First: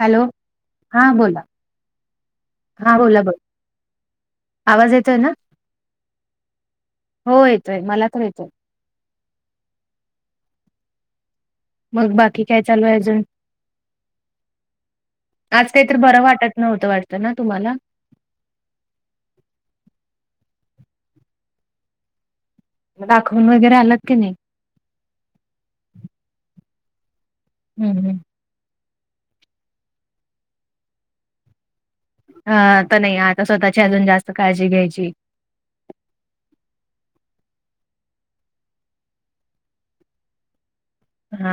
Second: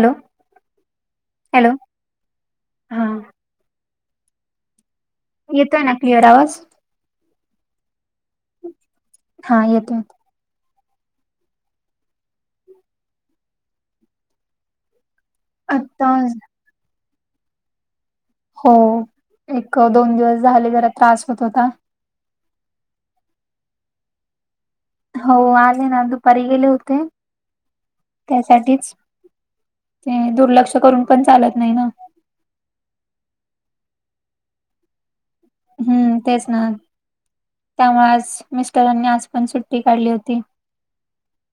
Hello हा बोला hello हा बोला ब आवाज येतोय ना येतोय ना पिअर आवाज हो येतोय मला तर येतोय हा येतोय मग बाकी काय चालू आहे अजून आज काहीत आता बरं वाटत नव्हतं वाटतं ना तुम्हाला हो एक दोन दिवस झाले जरा त्रास होत होता दाखवून वगैरे आलात की नाही हो आले ना दुपारी गेले होते ह ह त्यासाठीच ते दुर्लक्ष करून पण चालत नाही ना अ तर नाही आता स्वतःची अजून जास्त काळजी घ्यायची हम्म तेस ना त्यामुळे आज मिस्टरांनी आज पण सुट्टी काढली होती हा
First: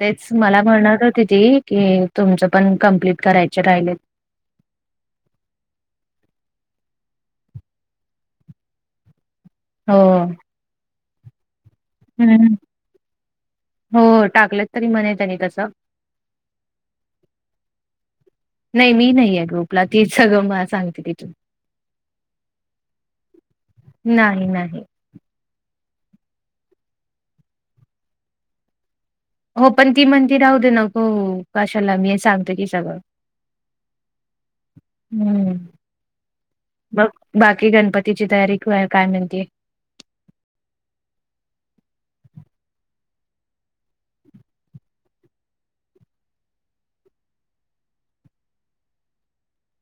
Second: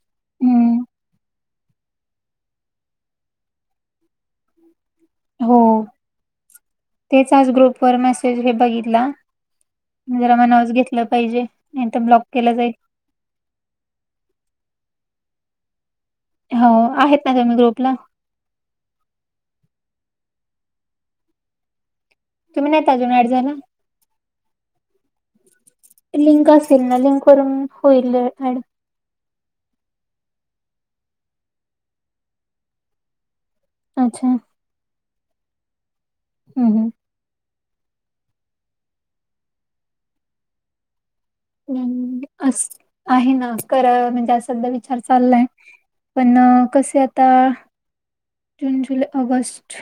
तेच मला हम्म म्हणत होती ती की तुमचं पण कम्प्लीट करायचे राहिले हो तेच आज ग्रुप वर मेसेज हे बघितला हो जरामा नवास घेतलं पाहिजे नाही तर ब्लॉक केलं हम्म जाईल हो टाकलंत तरी म्हणे त्यांनी तस हो आहेत ना तुम्ही ग्रुपला नाही मी नाहीे ग्रुपला तीच सगळं म सांगते तिथून तुम्ही नाहीत अजून आड झाला नाही नाही लिंक असेल ना लिंक वून होईलड हो पण ती म्हणी राहते नको कशाला मी सांगत की सगळं अच्छा हम्म हम् हम् बाकी गणपतीची तयारी काय म्हणते हम् अस आहे ना ख म्हणजे असधा विचार चाललाय पण कसे आता जून, जुलै, ऑगस्ट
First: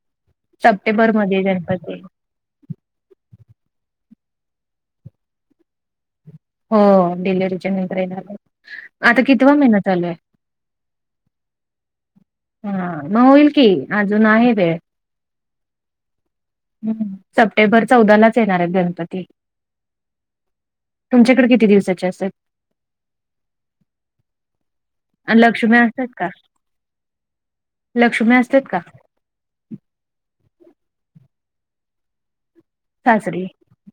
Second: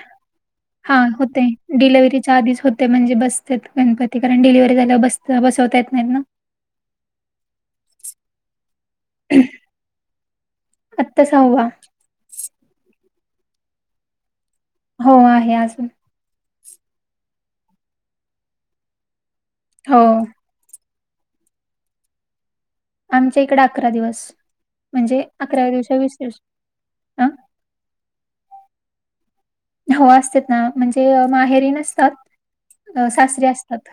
हा सप्टेंबर मध्ये होते. गणपती डिलेवरीत त्या आधीच होते. म्हणजे बसत्यात गणपती. कारण डिलिव्हरी झाल्यावर बस बसवता येत नाहीत ना. हो डिलेवरीच्या नंतर येणार. आता कितवा महिना चालू आहे. आत्ता सहावा. हा मग होईल की अजून आहे वेळ. हो आहे अजून हम्म सप्टेंबर चौदालाच येणार आहेत गणपती. हो. तुमच्याकडे किती दिवसाचे असतात. आमच्या इकडे अकरा दिवस. म्हणजे आणि अकराव्या लक्ष्मी दिवशी विसर्जन. अ लक्ष्म्या असतात का? हो असतात ना. म्हणजे माहेरी नसतात. अ, सासरी. असतात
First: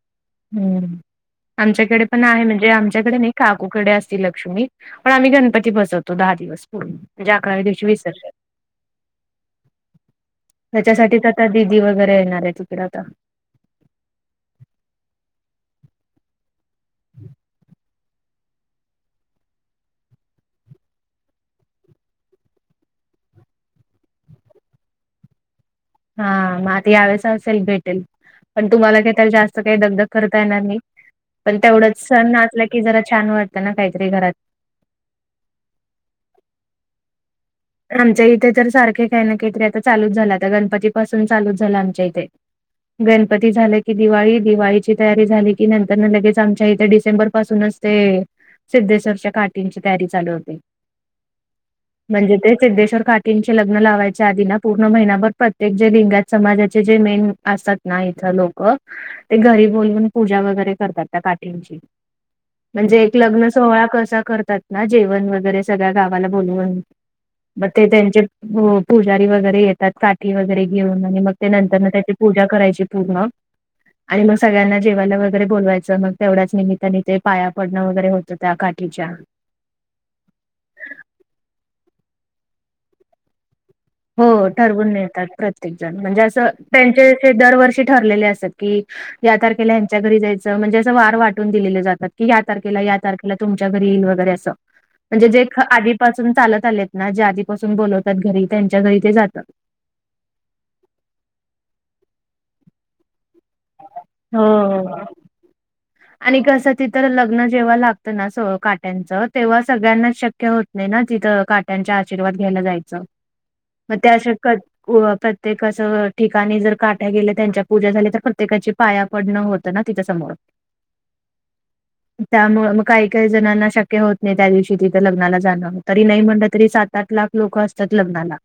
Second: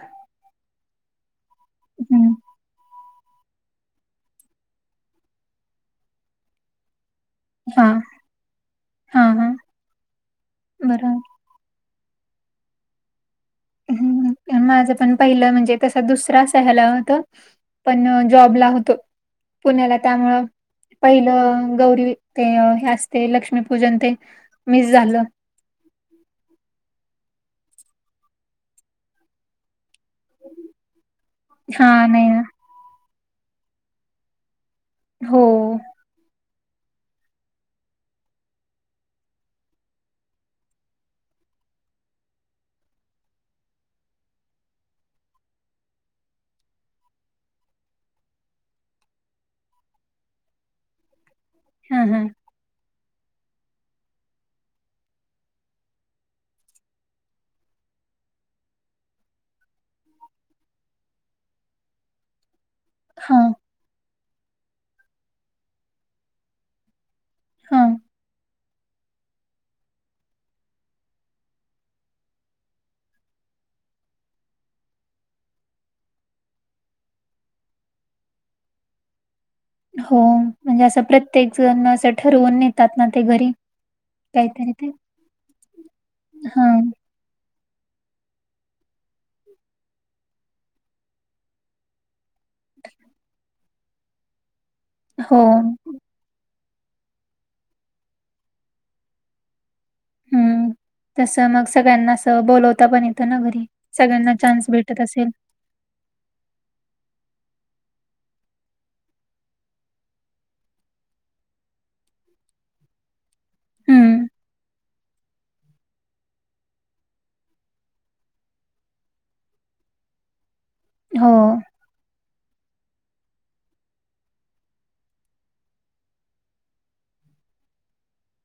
हम्म आमच्याकडे पण हं आहे म्हणजे आमच्याकडे नाही काकूकडे असती लक्ष्मी. पण आम्ही गणपती बसवतो दहा दिवस. म्हणजे अकराव्या दिवशी हा विसर्जन. ‌‌ हा हा बरं त्याच्यासाठीच आता दिदी वगैरे येणार आहेत. इकडे आता. हम्म माझ पण पहिल म्हणजे तसा दुसरा अस ह्याला होत. पण जॉबला होतो पुण्याला त्यामुळ पहिल गौरी ते हे असते लक्ष्मीपूजन. ते मिस झाल. हा मग आता यावेळेस असेल भेटेल. पण तुम्हाला का त जास्त काही दगधग करता येणार नाही. पण हा तेवढच नाही सण ना असला की जरा छान वाटत ना काहीतरी घरात. हो आमच्या इथे तर सारखे काही ना काहीतरी आता चालूच झाल. आता गणपती पासून चालूच झाल आमच्या इथे. गणपती झालं की दिवाळी. दिवाळीची तयारी झाली की नंतर लगेच आमच्या इथे डिसेंबर पासूनच ते सिद्धेश्वरच्या काठींची तयारी चालू होते. हा हा म्हणजे ते सिद्धेश्वर काटींचे लग्न लावायच्या आधी ना पूर्ण महिनाभर प्रत्येक जे लिंगायत समाजाचे जे मेन असतात ना इथं लोक. ते घरी बोलून पूजा वगैरे करतात त्या काठींची. [unintelligible] [inaudible] म्हणजे एक हा लग्न सोहळा कसा करतात ना जेवण वगैरे सगळ्या गावाला बोलवुन मग हा ते त्यांचे पुजारी वगैरे येतात काठी वगैरे घेऊन. आणि मग ते नंतरन ते त्याचे पूजा करायची पूर्ण. आणि मग सगळ्यांना जेवायला वैगरे बोलवायचं मग तेवढ्याच निमित्ताने ते पाया पडण वगैरे होत. त्या काठीच्या हो म्हणजे असं प्रत्येक जण असं ठरवून नेतात ना ते घरी. हो काहीतरी ठरवून ते नेतात प्रत्येक जण. म्हणजे असं हा त्यांचे दरवर्षी ठरलेले असतात की या तारखेला हच्या घरी जायचं. म्हणजे असं वार वाटून दिलेल जातात. की या तारखेला या तारखेला तुमच्या घरी येईल वगैरे अस. म्हणजे हो जे आधीपासून चालत आलेत ना, जे आधीपासून बोलवतात घरी त्यांच्या घरी ते जातात. हम्म तसं मग सगळ्यांना अस बोलवता पण येत ना घरी. सगळ्यांना हो चान्स भेटत असेल आणि कसं तिथं लग्न जेव्हा लागतं ना स काट्यांचं तेव्हा सगळ्यांनाच शक्य होत नाही ना तिथं काट्यांच्या आशीर्वाद घ्यायला जायचं. मग हम्म त्यासकड प्रत्येक असं ठिकाणी जर काट्या गेल्या त्यांच्या पूजा झाल्या तर प्रत्येकाची पाया पडणं होतं ना तिच्या समोर. हो [inaudible] त्यामुळ मग काही काही जणांना शक्य होत नाही त्या दिवशी तिथे लग्नाला जाण. तरी नाही म्हटलं तरी सात सात लाख लोक असतात लग्नाला.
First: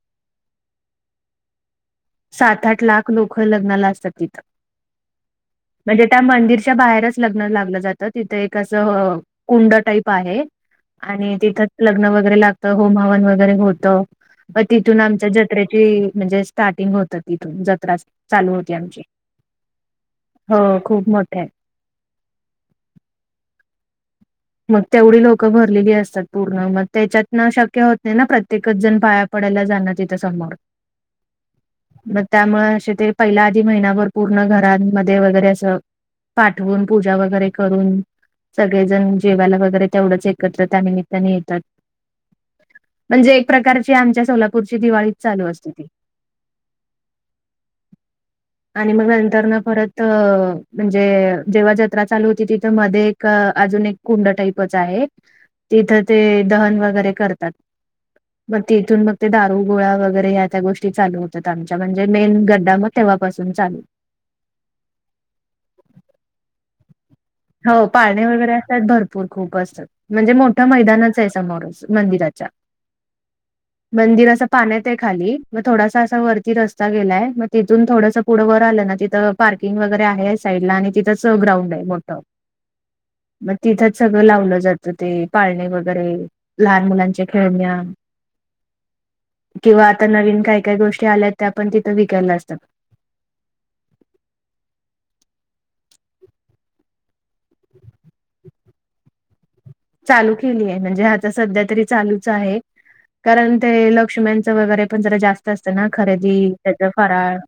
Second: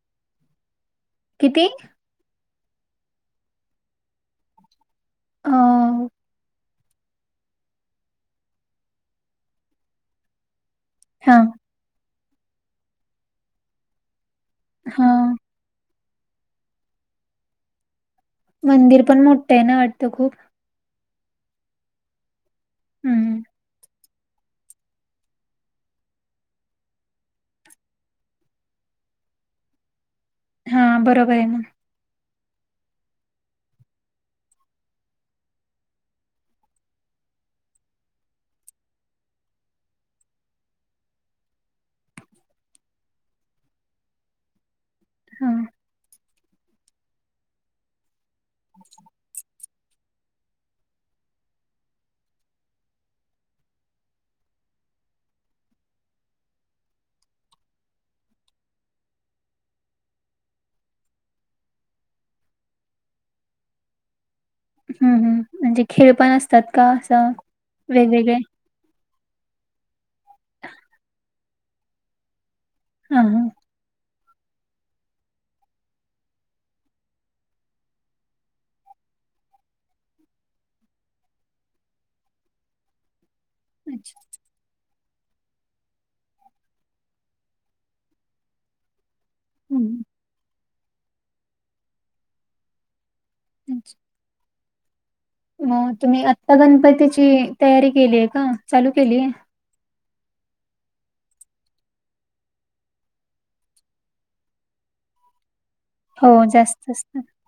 किती? सात आठ लाख लोकं लग्नाला असतात तिथं. आ. म्हणजे त्या मंदिरच्या बाहेरच लग्न लावलं जातं, तिथं एक असं कुंड टाईप आहे. आणि हा तिथंच लग्न वगैरे लागतं, होम हवन वगैरे होतं, तिथून हा आमच्या जत त्रेची म्हणजे स्टार्टिंग होते तीथून जत्रा असते. मंदिर पण मोठं आहे ना वाटतं खूप हो खूप मोठ हाय. हम्. मग तेवढी लोकं भरलेली असतात, पूर्ण मग त्याच्यात ना शक्य होत नाही ना प्रत्येकच जण पाया पडायला जाण तिथ समोर हा बरोबर आहे मग मग त्यामुळे असे ते, पहिल्या आधी महिनाभर पूर्ण घरांमध्ये वगैरे असं. पाठवून पूजा वगैरे करून सगळेजण जेवायला वगैरे तेवढंच एकत्र त्या निमित्ताने येतात. म्हणजे एक प्रकारची आमच्या सोलापूरची दिवाळीच चालू हा असते ती [inaudible] आणि मग नंतर न परत म्हणजे, जेव्हा जत्रा चालू होती तिथं मध्ये का अजून एक कुंड टाईपच आहे, तिथं ते दहन वगैरे करतात. मग तिथून मग ते दारू गोळा वगैरे ह्या त्या गोष्टी चालू होतात. आमच्या म्हणजे मेन गद्दा म तेव्हापासून चालू. हुं हुं म्हणजे खेळ पण असतात का असं? हो पाळणे वेगवेगळे वगैरे असत्यात भरपूर खूप असतात, म्हणजे मोठ मैदानाच आहे समोर मंदिराच्या हा हां. मंदिर अस पाण्यात हाय खाली, मग थोडासा असा वरती रस्ता गेलाय मग तिथून थोडस पुढं पुढं वर आलं ना तिथं पार्किंग वगैरे आहे, साईडला आणि तिथंच ग्राउंड आहे मोठं मग तिथंच अच्छा सगळं लावलं जातं ते, पाळणे वगैरे लहान मुलांच्या खेळण्या किंवा हम्म आता नवीन काय काय गोष्टी आल्यात, त्यापण तिथं विकायला असतात. अच्छा. मअ तुम्ही आत्ता गणपतीची तयारी केलीय का? चालू केलीय. चालू केलीय आहे म्हणजे आता सध्या तरी चालूच आहे. कारण ते लक्ष्म्यांचं वगैरे पण जरा जास्त असतं ना, हो खरेदी त्याच जास्त असत फराळ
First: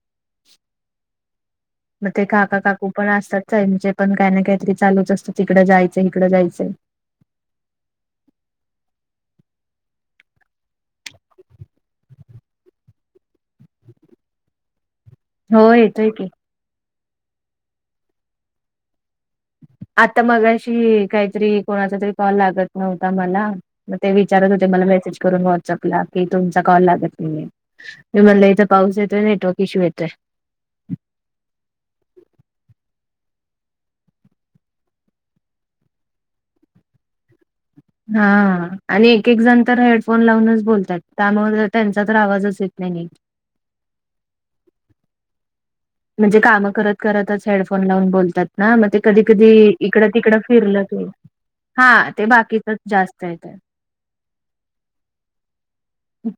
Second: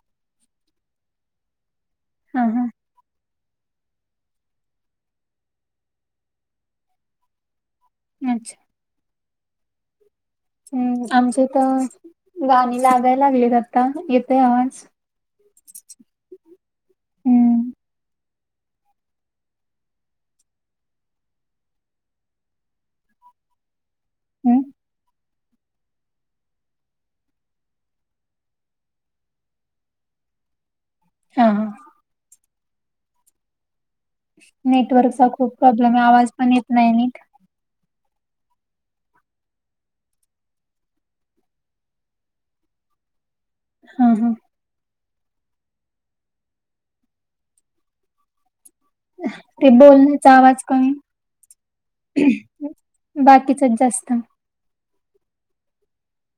म ते हा काका हा काकू पण असतात सांगलीचे पण काय ना काहीतरी चालूच असतंय तिकड जायचंय, हीकडं जायचंय. अच्छा. हम्म आमचे इथ गाणी लागाय लागलेत आता येतोय आवाज होय येतोय की हम्म. आता मगाशी काहीतरी कोणाचा तरी कॉल लागत नव्हता मला मग ते विचारत हम्म होते मला मेसेज करून व्हॉट्सअपला, की तुमचा कॉल लागत नाहीए मी म्हणलं इथं पाऊस येतोय, नेटवर्क इश्यू येतोय. हा हा. नेटवर्कचा खूप प्रॉब्लेम आहे. आवाज पण येत नाही नीट हा आणि एक एक जण तर हेडफोन लावूनच बोलतात, त्यामुळे त्यांचा तर आवाजच येत नाही नीट हा हा. म्हणजे कामं करत करतच हेडफोन लावून बोलतात ना मग ते कधी कधी ते इकड बोलण्याचा तिकडं आवाज फिरलं कमी की हा ते बाकीतच जास्त येत. बाकीचच जास्त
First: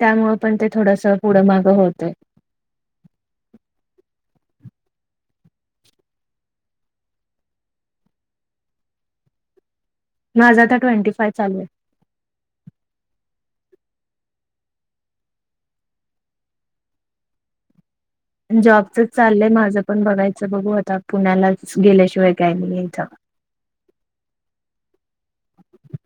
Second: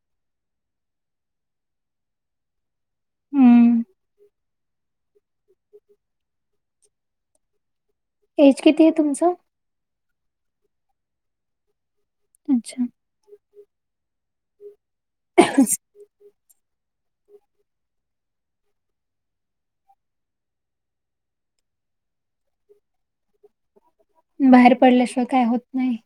त्यामुळे पण ते थोडस पुढं मागं होते. हम्म एज किती आहे तुमचं माझा आ ट्वेंटी फायव चालू आहे. अच्छा ह जॉबचच चालय माझं पण बघायचं बघू आता पुण्यालाच गेल्याशिवाय काय नाही इथं बाहेर पडल्याशिवाय काय होत नाही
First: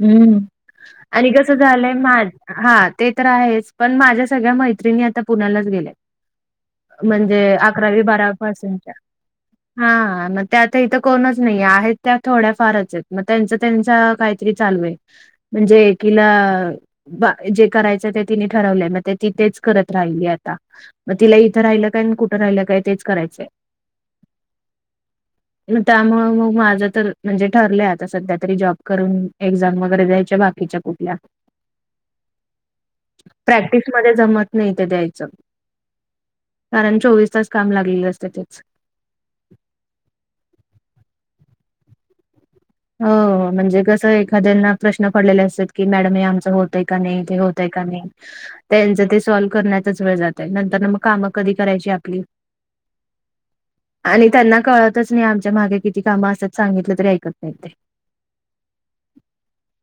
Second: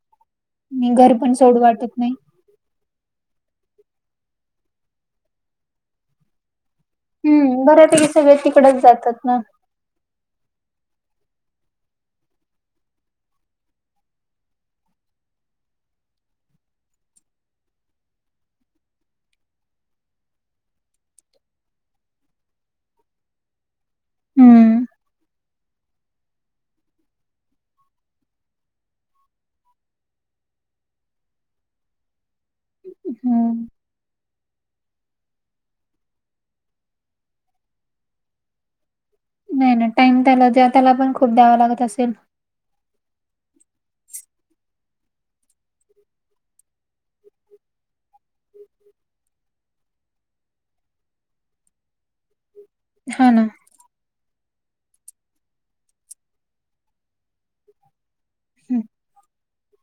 हम्म. आणि घर पण कसं सोड झालंय वाटत नाही. माझ हा ते तर आहेच पण माझ्या सगळ्या मैत्रिणी आता पुण्यालाच गेल्या म्हणजे हम्म अकरावी बऱ्यापैकी बारावी सगळे तिकडच पर्सेंट जातात ना. हा मग त्या आता इथं कोणच नाही आहेत त्या थोड्या फारच आहेत म. त्यांच त्यांचा काहीतरी चालू आहे म्हणजे एकीला बा जे करायचं ते तिने ठरवलंय मग ते ति तेच करत राहिली आता मग तिला इथं राहिलं काय कुठं राहिलं काय तेच करायचंय. हम्म मग त्यामु मग माझं तर म्हणजे ठरले. सध्या तरी जॉब करून एक्झाम वगैरे द्यायच्या बाकीच्या कुठल्या हम्म प्रॅक्टिसमध्येध्ये जमत. नाही ते द्यायचं कारण चोवीस तास काम लागलेलं असते तेच नाही ना टाइम त्याला ज त्याला पण खूप द्यावा लागत असेल. हो म्हणजे कस एखाद्याना प्रश्न पडलेले असतात की मॅडम हे आमचं होत आहे का नाही ते होतय का नाही. त्यांचं ते सॉल्व करण्याचाच वेळ जाते नंतर मग कामं कधी करायची आपली हा ना आणि त्यांना कळतच नाही आमच्या मागे किती कामं असतात सांगितलं तरी ऐकत ओके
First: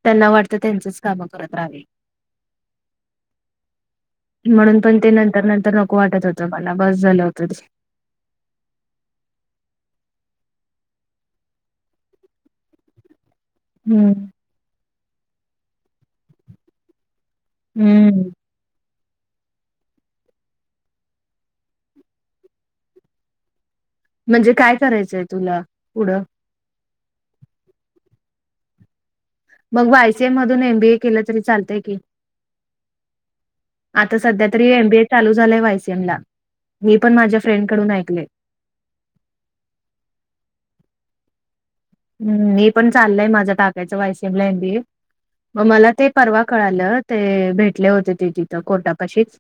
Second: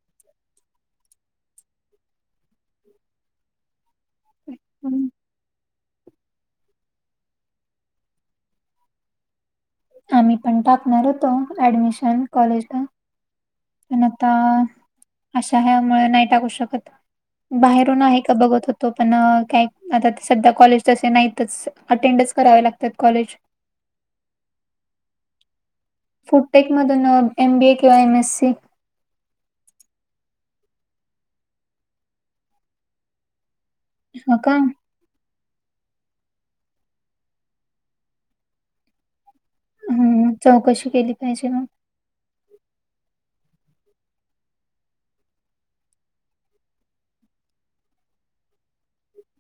त्यांना वाटतं त्यांचच काम करत राहावी. म्हणून पण हम्म. ते नंतर नंतर नको वाटत होतं मला बस झालं होतं ते. मी पण टाकणार होतो ऍडमिशन कॉलेजला पण हम्म आता अशा ह्या मुळे नाही टाकू शकत. बाहेरून आहे हम्म का बघत हो तो पण काय आता सध्या कॉलेज तसे नाहीतच अटेंडच करावे लागतात कॉलेज म्हणजे काय करायचंय तुला पुढं होटेकमधून एम बी ए किंवा एम एस सी मग आयसीएम मधून एम बीए केलं तरी चालतय की आता ह सध्या का तरी एमबीए चालू झालाय वायसीएम ला हेी पण माझ्या फ्रेंडकडून ऐकले. हम् चौकशी केली पाहिजे मग हम् मी पण चालय माझ्या टाकायचं वायशिमला म मला ते परवा कळालं ते भेटले होते ते तिथं कोर्टापाशीच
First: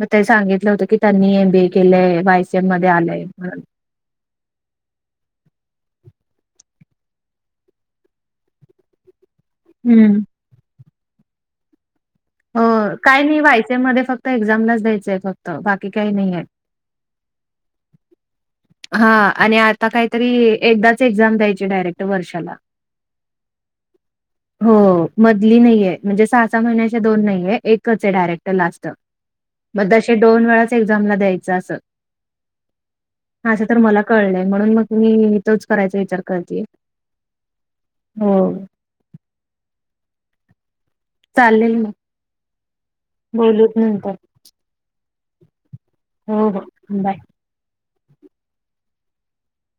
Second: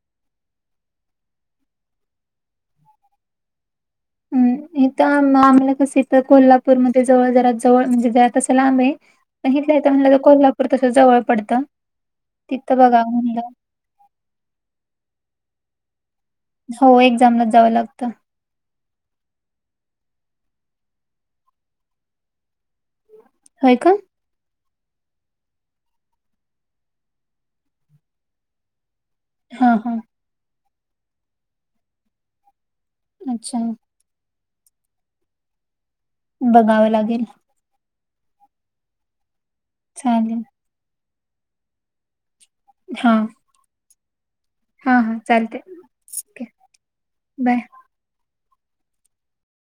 मग ते सांगितलं होतं की त्यांनी एम बी ए केलंय बायसीएम मध्ये आलंय. हम् [inaudible] आम्हाला कस इ कोल्हापूरमध्ये जवळ ज जवळ म्हणजे ज तं लांब आहे. पण इथलं तर म्हणल तर हम्म कोल्हापूर तस जवळ पडतं. हो तिथं बघा काय नाही म्हणलं व्हायचे मध्ये फक्त एक्झामलाच द्यायचंय फक्त बाकी काही नाही आहे. हो एक्झामलाच जावं लागतं. हा आणि आता काहीतरी एकदाच एक्झाम द्यायची डायरेक्ट वर्षाला होय का [inaudible] हो मधली नाहीये म्हणजे सहा सहा महिन्याच्या दोन नाहीे एकच आहे डायरेक्टर लास्ट हा मग हा तसे दोन वेळाच एक्झामला द्यायचं असल. हा अच्छा असं तर मला कळलंय म्हणून मग मी तोच करायचा विचार करतेय. बघावं लागेल हो चालेल. चालेल मग. हा बोलूत नंतर हा हा चालतयं. हो हो बाय. बाय